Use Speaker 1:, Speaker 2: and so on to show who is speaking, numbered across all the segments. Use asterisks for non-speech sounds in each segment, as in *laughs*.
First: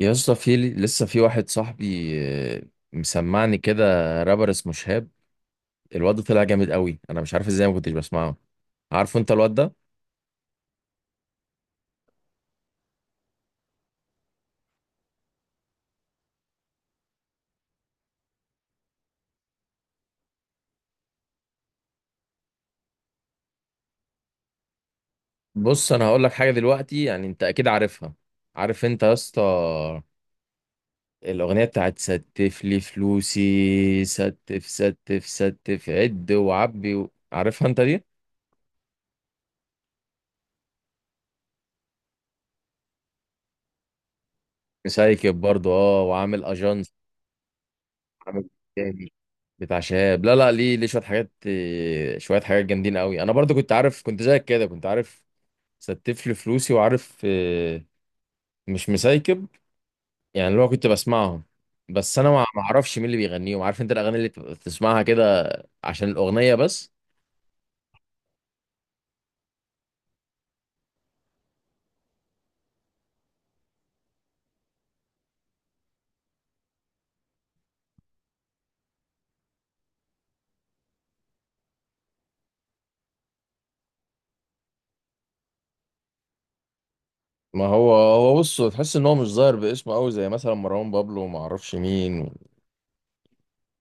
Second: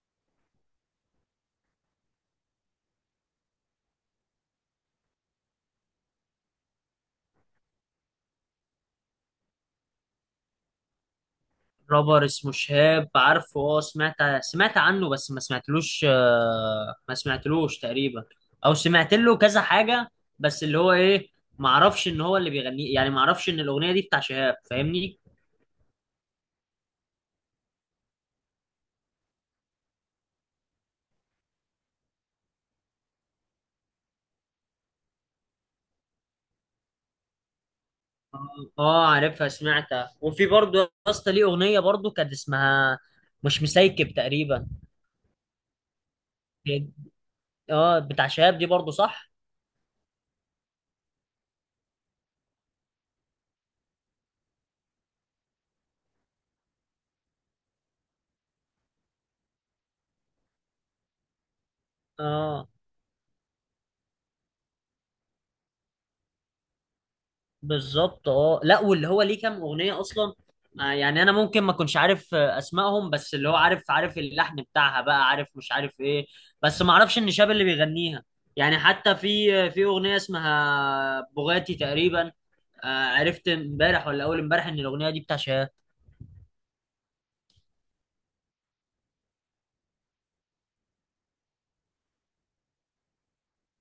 Speaker 1: يا اسطى، في لسه في واحد صاحبي آه، مسمعني كده. رابر اسمه شهاب. الواد ده طلع جامد قوي، انا مش عارف ازاي ما كنتش بسمعه. عارفه انت الواد ده؟
Speaker 2: رابر اسمه شهاب، عارفه. اه، سمعت عنه بس ما سمعتلوش. ما سمعتلوش تقريبا، او سمعت له كذا حاجة. بس اللي هو ايه، ما اعرفش ان هو اللي بيغنيه، يعني ما اعرفش ان الاغنية دي بتاع شهاب، فاهمني؟
Speaker 1: بص، انا هقول لك حاجه دلوقتي، يعني انت اكيد عارفها. عارف انت يا اسطى؟ الاغنيه بتاعت ستف لي فلوسي، ستف ستف ستف، عد وعبي عارفها انت دي؟
Speaker 2: اه، عارفها، سمعتها. وفي برضه يا اسطى ليه اغنية برضه كانت اسمها مش مسيكب تقريبا.
Speaker 1: مسايكب برضه، اه، وعامل اجانس.
Speaker 2: اه، بتاع
Speaker 1: عمرو
Speaker 2: شهاب دي برضه،
Speaker 1: دياب.
Speaker 2: صح.
Speaker 1: بتاع شهاب، لا لا، ليه شويه حاجات، شويه حاجات جامدين قوي. انا برضو كنت عارف، كنت زيك كده، كنت عارف. ستف لي فلوسي، وعارف، مش مسايكب. يعني اللي هو كنت بسمعهم، بس انا ما
Speaker 2: اه
Speaker 1: اعرفش مين اللي بيغنيهم. عارف انت الاغاني اللي بتبقى بتسمعها كده؟ عشان الاغنيه بس.
Speaker 2: بالظبط. اه لا، واللي هو ليه كام اغنيه اصلا. يعني انا ممكن ما اكونش عارف اسمائهم، بس اللي هو عارف، عارف اللحن بتاعها بقى، عارف، مش عارف ايه. بس ما اعرفش ان شاب اللي بيغنيها. يعني حتى في في اغنيه اسمها بوغاتي تقريبا. عرفت امبارح ولا اول امبارح ان الاغنيه دي بتاع شهاب.
Speaker 1: ما هو بص، تحس ان هو مش ظاهر باسمه قوي، زي مثلا مروان بابلو وما اعرفش مين.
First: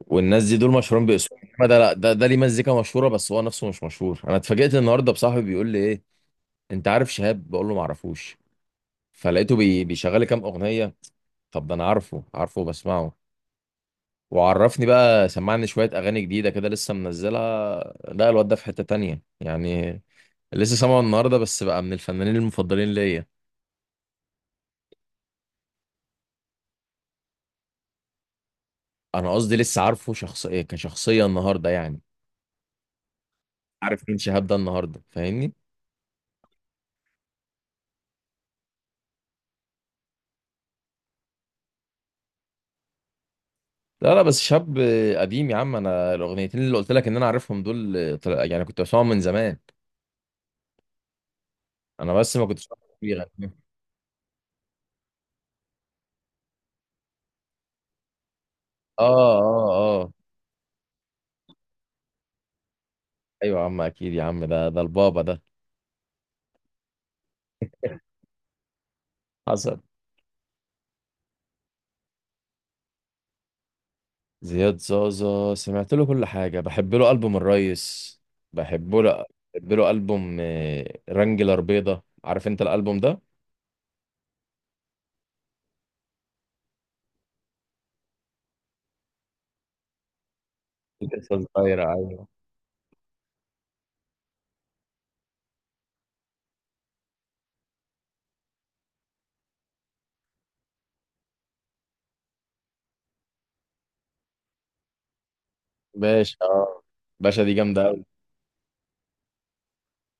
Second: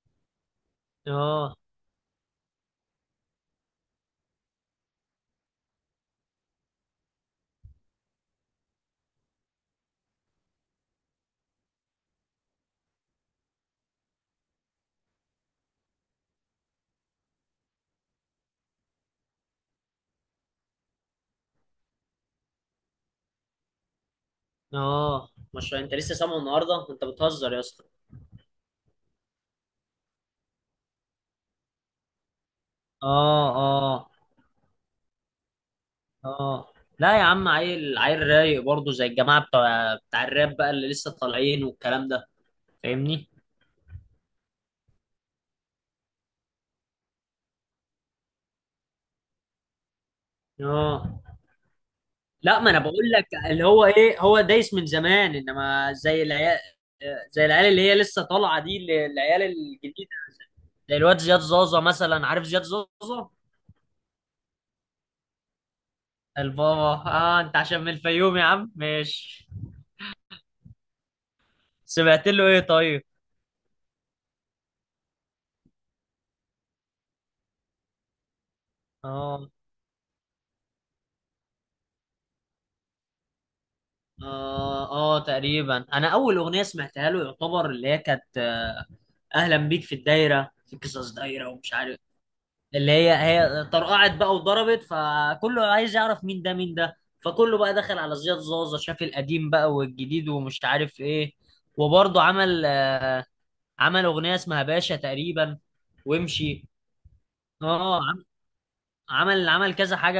Speaker 1: والناس دي دول مشهورين باسمهم،
Speaker 2: اه
Speaker 1: انما ده، لا، ده ليه مزيكا مشهوره، بس هو نفسه مش مشهور. انا اتفاجئت النهارده بصاحبي بيقول لي ايه، انت عارف شهاب؟ بقول له ما اعرفوش. فلقيته بيشغل لي كام اغنيه. طب ده انا عارفه وبسمعه. وعرفني بقى، سمعني شويه اغاني جديده كده لسه منزلها. لا، الواد ده في حته تانية يعني. لسه سامعه النهارده، بس بقى من الفنانين المفضلين ليا.
Speaker 2: اه. مش انت لسه سامعه النهارده؟ انت بتهزر يا اسطى.
Speaker 1: انا قصدي لسه عارفه شخص، ايه، كشخصيه النهارده يعني.
Speaker 2: اه
Speaker 1: عارف
Speaker 2: اه
Speaker 1: مين شهاب ده النهارده، فاهمني؟
Speaker 2: اه. لا يا عم، عيل رايق برضه زي الجماعه بتوع بتاع الراب بقى اللي لسه طالعين والكلام ده، فاهمني.
Speaker 1: لا لا، بس شاب قديم يا عم. انا الاغنيتين اللي قلت لك ان انا عارفهم دول، يعني كنت بسمعهم من زمان.
Speaker 2: اه،
Speaker 1: انا بس ما
Speaker 2: لا
Speaker 1: كنتش
Speaker 2: ما انا
Speaker 1: عارف.
Speaker 2: بقول لك اللي هو ايه، هو دايس من زمان، انما زي العيال، زي العيال اللي هي لسه طالعه دي،
Speaker 1: اه،
Speaker 2: العيال
Speaker 1: اه،
Speaker 2: الجديده.
Speaker 1: آه.
Speaker 2: زي الواد زياد زازا مثلا، عارف زياد زازا؟
Speaker 1: ايوه يا عم، اكيد يا عم، ده البابا ده.
Speaker 2: البابا. اه انت عشان من الفيوم يا عم، ماشي.
Speaker 1: حصل.
Speaker 2: سمعت له ايه طيب؟
Speaker 1: زياد زازا سمعت له كل حاجه. بحب له البوم الريس. بحب له.
Speaker 2: اه
Speaker 1: بحب له البوم رانجلر بيضه. عارف انت الالبوم ده؟
Speaker 2: اه اه تقريبا. انا اول اغنيه سمعتها له يعتبر اللي هي كانت اهلا بيك في الدايره، في قصص
Speaker 1: لسه
Speaker 2: دايره ومش
Speaker 1: صغيره،
Speaker 2: عارف.
Speaker 1: ايوه.
Speaker 2: اللي هي طرقعت بقى وضربت، فكله عايز يعرف مين ده مين ده، فكله بقى دخل على زياد زازا، شاف القديم بقى والجديد ومش عارف ايه. وبرضه عمل عمل اغنيه اسمها باشا تقريبا،
Speaker 1: باشا،
Speaker 2: وامشي.
Speaker 1: آه. باشا دي جامده
Speaker 2: اه،
Speaker 1: قوي.
Speaker 2: عمل كذا حاجه.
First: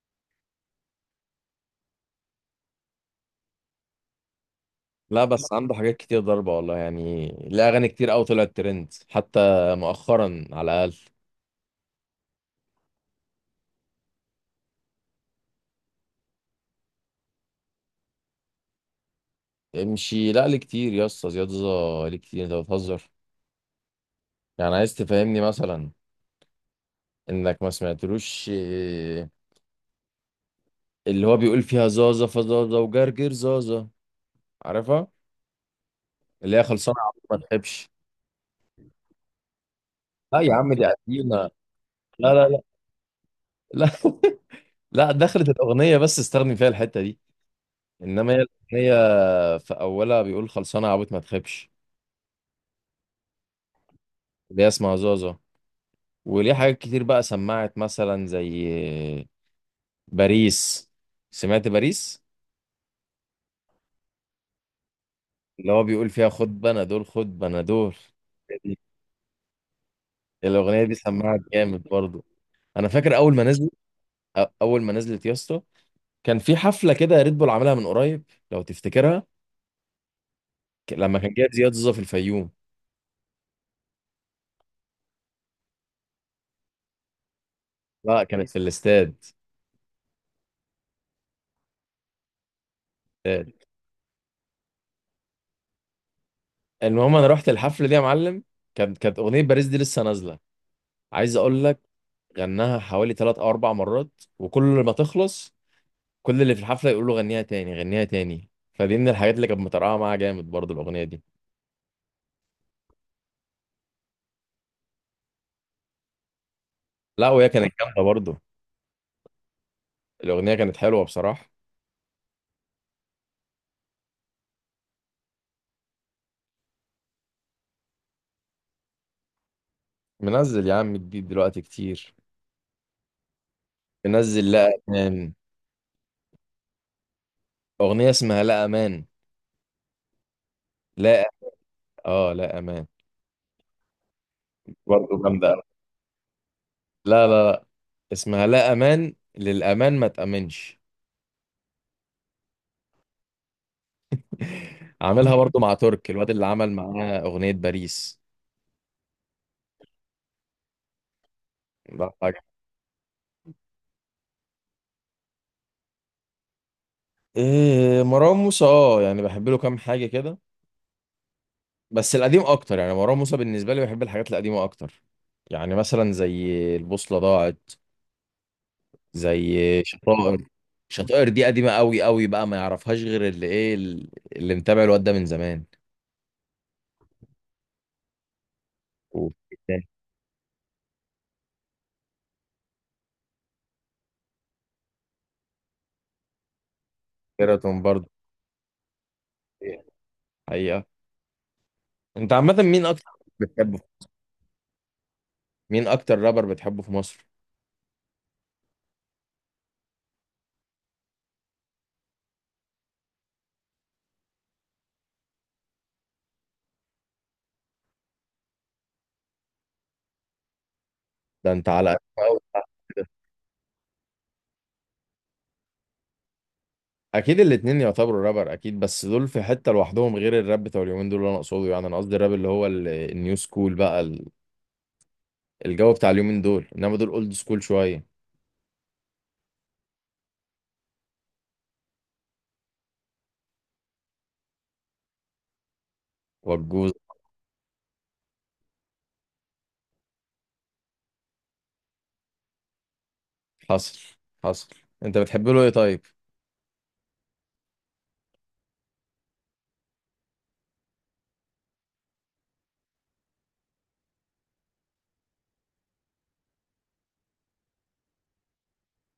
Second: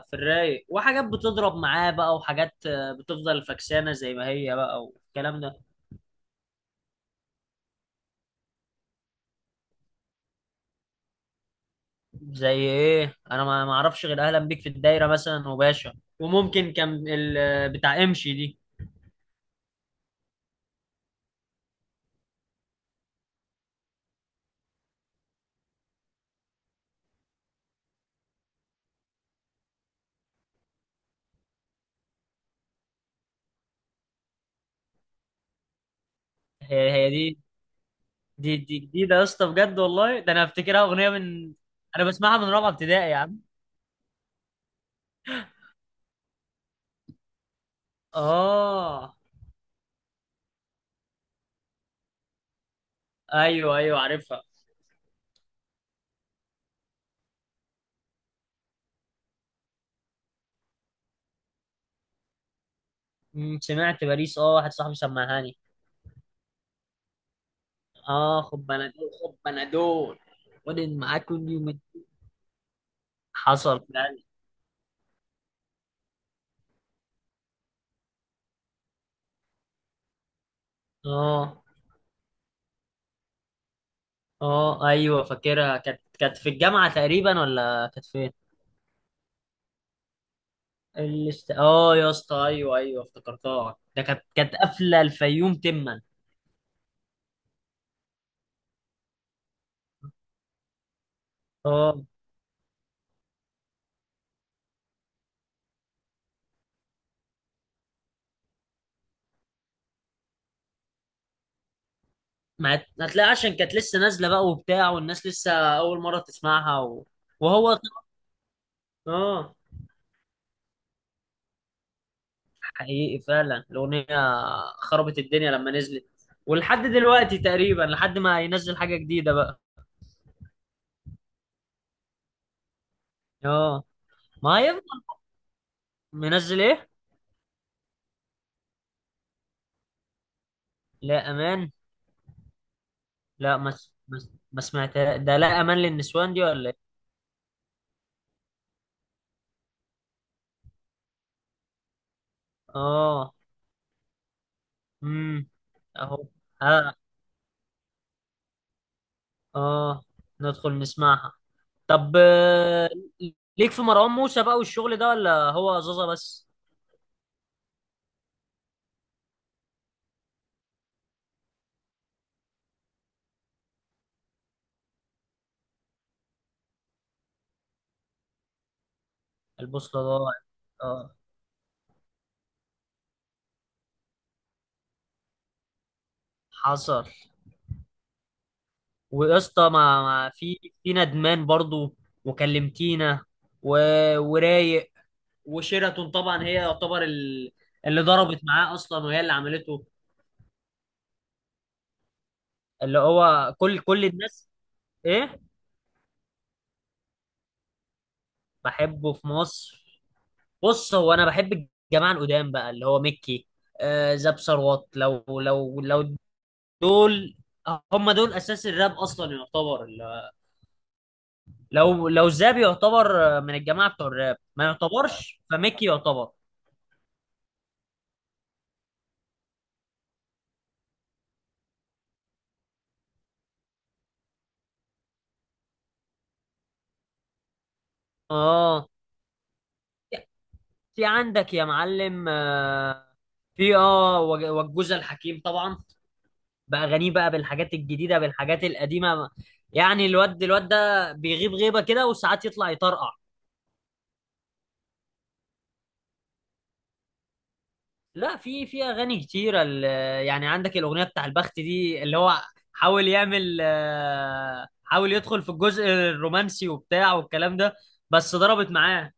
Speaker 2: في الرايق، وحاجات بتضرب معاه بقى، وحاجات بتفضل فكسانه زي ما هي بقى
Speaker 1: لا،
Speaker 2: والكلام
Speaker 1: بس
Speaker 2: ده.
Speaker 1: عنده حاجات كتير ضربه والله، يعني ليه اغاني كتير قوي طلعت ترند حتى مؤخرا، على الاقل.
Speaker 2: زي ايه؟ انا ما اعرفش غير اهلا بيك في الدايره مثلا، وباشا، وممكن كان بتاع امشي دي.
Speaker 1: امشي؟ لا، ليه كتير يا اسطى، زياد زازا ليه كتير، انت بتهزر؟ يعني عايز تفهمني مثلا، انك ما سمعتلوش اللي هو بيقول فيها زازا فزازا وجرجر زازا؟ عارفها؟ اللي هي
Speaker 2: هي
Speaker 1: خلصانه يا
Speaker 2: هي
Speaker 1: عم.
Speaker 2: دي
Speaker 1: ما تحبش؟
Speaker 2: دي دي جديدة يا اسطى، بجد والله، ده
Speaker 1: لا
Speaker 2: انا
Speaker 1: يا عم،
Speaker 2: افتكرها
Speaker 1: دي
Speaker 2: اغنية
Speaker 1: قديمة.
Speaker 2: من. انا
Speaker 1: لا
Speaker 2: بسمعها من
Speaker 1: لا لا.
Speaker 2: رابعة ابتدائي يا عم.
Speaker 1: لا. *laughs* لا، دخلت الاغنيه بس استخدم فيها الحته دي، انما هي الاغنيه،
Speaker 2: اه
Speaker 1: في اولها بيقول خلصانه يا عبيط ما تخيبش.
Speaker 2: ايوه ايوه، عارفها.
Speaker 1: اللي هي اسمها زازا. وليه حاجات كتير بقى، سمعت مثلا زي باريس. سمعت باريس؟
Speaker 2: أمم، سمعت باريس. اه، واحد صاحبي سمعهاني.
Speaker 1: اللي هو بيقول فيها خد بنادول خد بنادول.
Speaker 2: اه، خد
Speaker 1: دي.
Speaker 2: بنادول خد بنادول،
Speaker 1: الاغنيه دي
Speaker 2: ودن معاك
Speaker 1: سمعت
Speaker 2: كل يوم.
Speaker 1: جامد برضو. انا فاكر اول ما نزلت،
Speaker 2: حصل فعلا.
Speaker 1: اول ما نزلت يا اسطى، كان في حفله كده ريد بول عاملها من قريب، لو تفتكرها، لما كان جايب
Speaker 2: اه
Speaker 1: زياد زوزة في الفيوم.
Speaker 2: اه ايوه فاكرها، كانت كانت في الجامعة تقريبا، ولا كانت
Speaker 1: لا،
Speaker 2: فين؟
Speaker 1: كانت في الاستاد.
Speaker 2: اه يا اسطى، ايوه ايوه
Speaker 1: آه،
Speaker 2: افتكرتها، ده كانت كانت قافلة الفيوم تما.
Speaker 1: المهم، انا رحت الحفله دي يا معلم، كانت اغنيه باريس دي لسه نازله، عايز اقول لك.
Speaker 2: اه
Speaker 1: غناها حوالي 3 او 4 مرات، وكل ما تخلص، كل اللي في الحفله يقول له غنيها تاني، غنيها تاني. فدي من الحاجات اللي كانت مطرقعه معاها جامد برضه، الاغنيه دي.
Speaker 2: ما هتلاقي، عشان كانت لسه نازله بقى وبتاع، والناس لسه اول مره تسمعها و...
Speaker 1: لا، وهي كانت
Speaker 2: وهو
Speaker 1: جامده
Speaker 2: طبعاً-
Speaker 1: برضه.
Speaker 2: اه.
Speaker 1: الاغنيه كانت حلوه بصراحه.
Speaker 2: حقيقي فعلا الاغنيه خربت الدنيا لما نزلت، ولحد دلوقتي تقريبا، لحد ما ينزل حاجه جديده بقى.
Speaker 1: منزل يا عم جديد دلوقتي كتير.
Speaker 2: اه
Speaker 1: منزل
Speaker 2: ما
Speaker 1: لا
Speaker 2: هيفضل.
Speaker 1: امان.
Speaker 2: منزل ايه؟
Speaker 1: اغنيه اسمها لا امان. لا.
Speaker 2: لا امان.
Speaker 1: اه، لا امان.
Speaker 2: لا ما
Speaker 1: برضه
Speaker 2: سمعتها، ده
Speaker 1: جامده
Speaker 2: لا
Speaker 1: أوي.
Speaker 2: امان للنسوان دي ولا ايه؟
Speaker 1: لا لا لا. اسمها لا امان، للامان ما تامنش.
Speaker 2: اه.
Speaker 1: *laughs* عاملها
Speaker 2: امم.
Speaker 1: برضو مع ترك،
Speaker 2: اهو.
Speaker 1: الواد اللي عمل
Speaker 2: اه
Speaker 1: معاه اغنيه باريس.
Speaker 2: اه. ندخل نسمعها.
Speaker 1: ده
Speaker 2: طب
Speaker 1: حاجه.
Speaker 2: ليك في مروان موسى بقى والشغل ده، ولا هو زازا بس؟
Speaker 1: إيه، مروان موسى، اه، يعني بحب له كام حاجه كده، بس القديم اكتر، يعني مروان موسى بالنسبه لي بحب الحاجات القديمه اكتر. يعني مثلا زي البوصله ضاعت، زي
Speaker 2: البوصلة ضاعت.
Speaker 1: شطائر.
Speaker 2: اه
Speaker 1: شطائر دي قديمه قوي قوي بقى، ما يعرفهاش غير اللي ايه، اللي متابع الواد ده من زمان.
Speaker 2: حصل. ويا اسطى، ما في ندمان برضو، وكلمتينا، و... ورايق، وشيراتون طبعا، هي يعتبر ال...
Speaker 1: وكيراتون
Speaker 2: اللي
Speaker 1: برضو.
Speaker 2: ضربت معاه اصلا، وهي اللي عملته.
Speaker 1: حقيقه. انت عامة مين
Speaker 2: اللي
Speaker 1: اكتر
Speaker 2: هو
Speaker 1: بتحبه،
Speaker 2: كل الناس. ايه؟
Speaker 1: مين اكتر رابر بتحبه في مصر؟
Speaker 2: بحبه في مصر. بص، هو انا بحب الجماعه القدام بقى، اللي هو ميكي، آه، زاب ثروت، لو لو لو، دول هم دول اساس الراب اصلا يعتبر.
Speaker 1: ده انت على
Speaker 2: لو لو زاب
Speaker 1: أوي.
Speaker 2: يعتبر من الجماعه بتوع الراب، ما يعتبرش. فميكي يعتبر.
Speaker 1: اكيد الاتنين يعتبروا رابر، اكيد، بس دول في حتة لوحدهم. غير الراب بتاع اليومين دول اللي انا اقصده، يعني انا قصدي الراب اللي هو النيو سكول بقى، الجو بتاع اليومين دول، انما دول اولد سكول شوية.
Speaker 2: اه في عندك يا معلم في اه والجوزة الحكيم طبعا،
Speaker 1: والجوز.
Speaker 2: باغانيه بقى، بالحاجات الجديده، بالحاجات القديمه. يعني الواد ده بيغيب غيبه كده، وساعات يطلع يطرقع.
Speaker 1: حصل حصل. انت بتحب له ايه طيب؟
Speaker 2: لا في اغاني كتيره يعني عندك الاغنيه بتاع البخت دي، اللي هو حاول يعمل حاول يدخل في الجزء الرومانسي وبتاع والكلام ده، بس ضربت معاه.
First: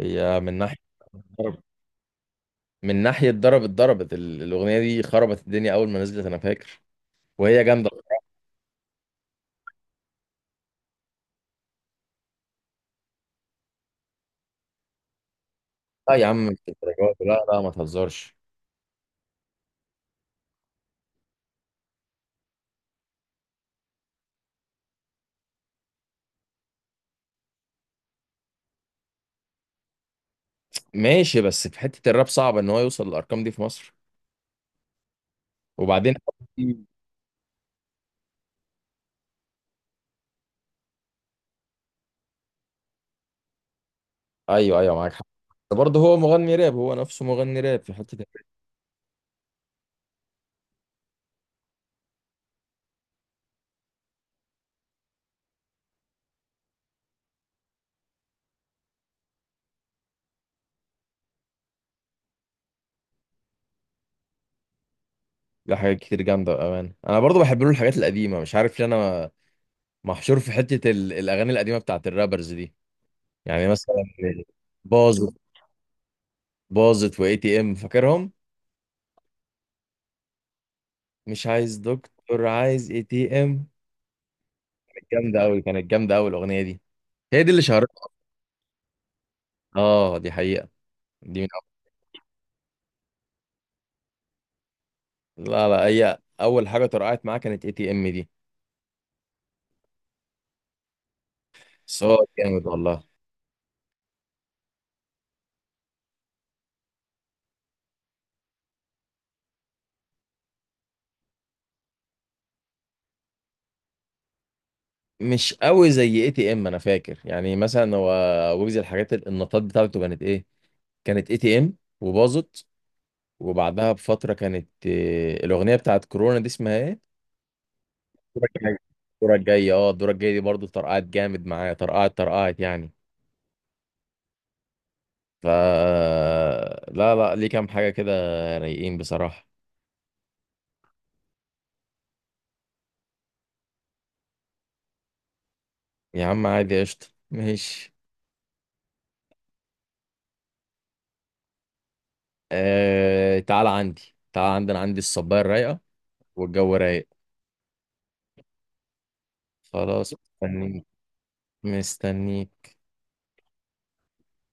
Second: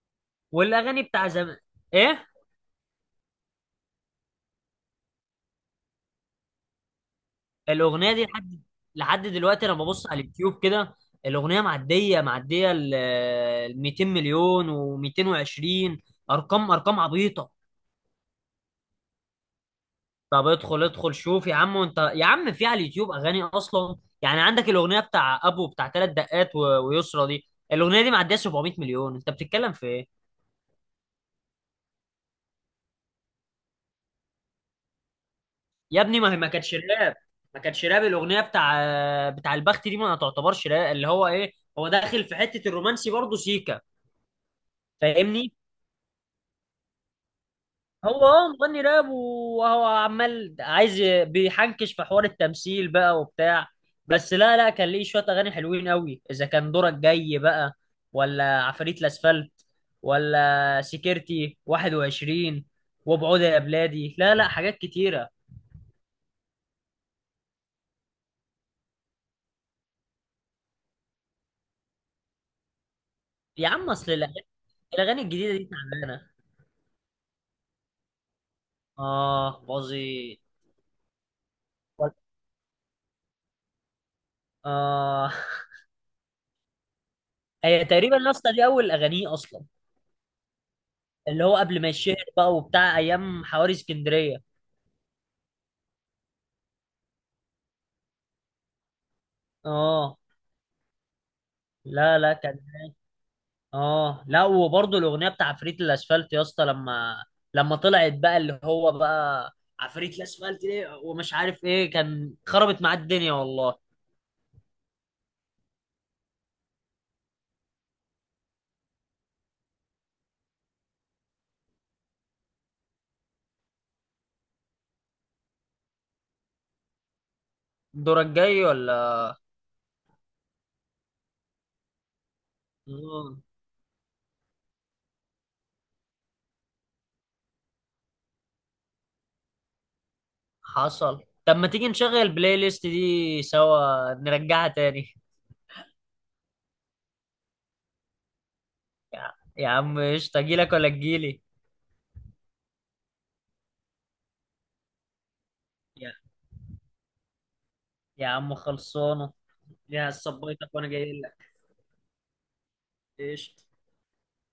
Speaker 1: هي من ناحية
Speaker 2: والاغاني بتاع زمان.
Speaker 1: ضرب،
Speaker 2: ايه؟
Speaker 1: من ناحية ضرب اتضربت الأغنية دي، خربت الدنيا أول ما نزلت، أنا فاكر. وهي جامدة.
Speaker 2: الاغنيه دي لحد، لحد دلوقتي، لما ببص على اليوتيوب كده الاغنيه معديه، معديه ال 200 مليون، و220.
Speaker 1: لا يا عم، مش
Speaker 2: ارقام
Speaker 1: الدرجات، لا
Speaker 2: عبيطه.
Speaker 1: لا، ما تهزرش.
Speaker 2: طب ادخل شوف يا عم، وانت يا عم في على اليوتيوب اغاني اصلا. يعني عندك الاغنيه بتاع ابو، بتاع ثلاث دقات ويسرا دي، الاغنيه دي معديه 700 مليون، انت بتتكلم في ايه؟
Speaker 1: ماشي، بس في حتة الراب صعب ان هو يوصل للارقام دي في مصر.
Speaker 2: يا
Speaker 1: وبعدين،
Speaker 2: ابني ما هي ما كانتش
Speaker 1: مم.
Speaker 2: راب، ما كانتش راب. الاغنيه بتاع البخت دي ما تعتبرش راب، اللي هو ايه، هو داخل في حته الرومانسي برضه سيكا،
Speaker 1: ايوه ايوه، معاك حق.
Speaker 2: فاهمني؟
Speaker 1: برضه هو مغني راب، هو نفسه مغني راب في حتة
Speaker 2: هو
Speaker 1: الراب.
Speaker 2: اه مغني راب، وهو عمال عايز بيحنكش في حوار التمثيل بقى وبتاع. بس لا لا، كان ليه شوية أغاني حلوين قوي، إذا كان دورك جاي بقى، ولا عفاريت الأسفلت، ولا سكرتي 21، وبعود يا بلادي، لا لا حاجات كتيرة.
Speaker 1: لا، حاجات كتير جامدة بأمانة، انا برضه بحب له الحاجات القديمة، مش عارف ليه انا محشور في حتة الاغاني القديمة بتاعت الرابرز دي. يعني
Speaker 2: يا عم
Speaker 1: مثلا
Speaker 2: أصل الأغاني، الأغاني
Speaker 1: باظت،
Speaker 2: الجديدة دي تعبانة.
Speaker 1: باظت واي تي ام، فاكرهم؟
Speaker 2: آه باظي.
Speaker 1: مش عايز دكتور، عايز اي تي ام.
Speaker 2: آه *laughs*
Speaker 1: جامدة قوي، كانت جامدة قوي الاغنية دي. هي دي اللي
Speaker 2: هي
Speaker 1: شهرتها.
Speaker 2: تقريبا النص دي أول أغانيه أصلا،
Speaker 1: اه دي حقيقة، دي
Speaker 2: اللي
Speaker 1: من
Speaker 2: هو قبل ما يشهر بقى وبتاع، أيام حواري اسكندرية.
Speaker 1: لا لا، هي اول حاجة طرقعت معاه كانت اي تي ام دي.
Speaker 2: اه
Speaker 1: بس هو
Speaker 2: لا لا كان
Speaker 1: جامد والله.
Speaker 2: اه، لا وبرضه الاغنيه بتاع عفريت الاسفلت يا اسطى، لما طلعت بقى، اللي هو بقى عفريت الاسفلت ليه ومش عارف ايه، كان خربت معاه الدنيا والله.
Speaker 1: مش قوي زي اي تي ام، انا فاكر، يعني مثلا هو ويجز، الحاجات النطاط بتاعته كانت ايه؟ كانت اي تي ام، وباظت. وبعدها بفتره كانت الاغنيه بتاعت كورونا دي اسمها ايه؟
Speaker 2: دورك
Speaker 1: الدورة
Speaker 2: جاي
Speaker 1: الجاية. الدورة
Speaker 2: ولا.
Speaker 1: الجاية، اه، الدورة الجاية دي برضه طرقعت جامد معايا، طرقعت طرقعت يعني.
Speaker 2: اه
Speaker 1: ف لا لا، ليه كام حاجة كده، رايقين بصراحة.
Speaker 2: حصل. طب ما تيجي نشغل البلاي ليست دي سوا، نرجعها تاني.
Speaker 1: يا عم عادي، قشطة ماشي.
Speaker 2: يا عم قشطه، اجيلك ولا تجيلي؟
Speaker 1: تعال عندي، تعال عندي، انا عندي الصباية الرايقة،
Speaker 2: يا,
Speaker 1: والجو رايق.
Speaker 2: يا عم خلصانه. يا
Speaker 1: خلاص
Speaker 2: صبيتك
Speaker 1: مستنيك.
Speaker 2: وانا جاي لك.
Speaker 1: مستنيك.
Speaker 2: قشطه.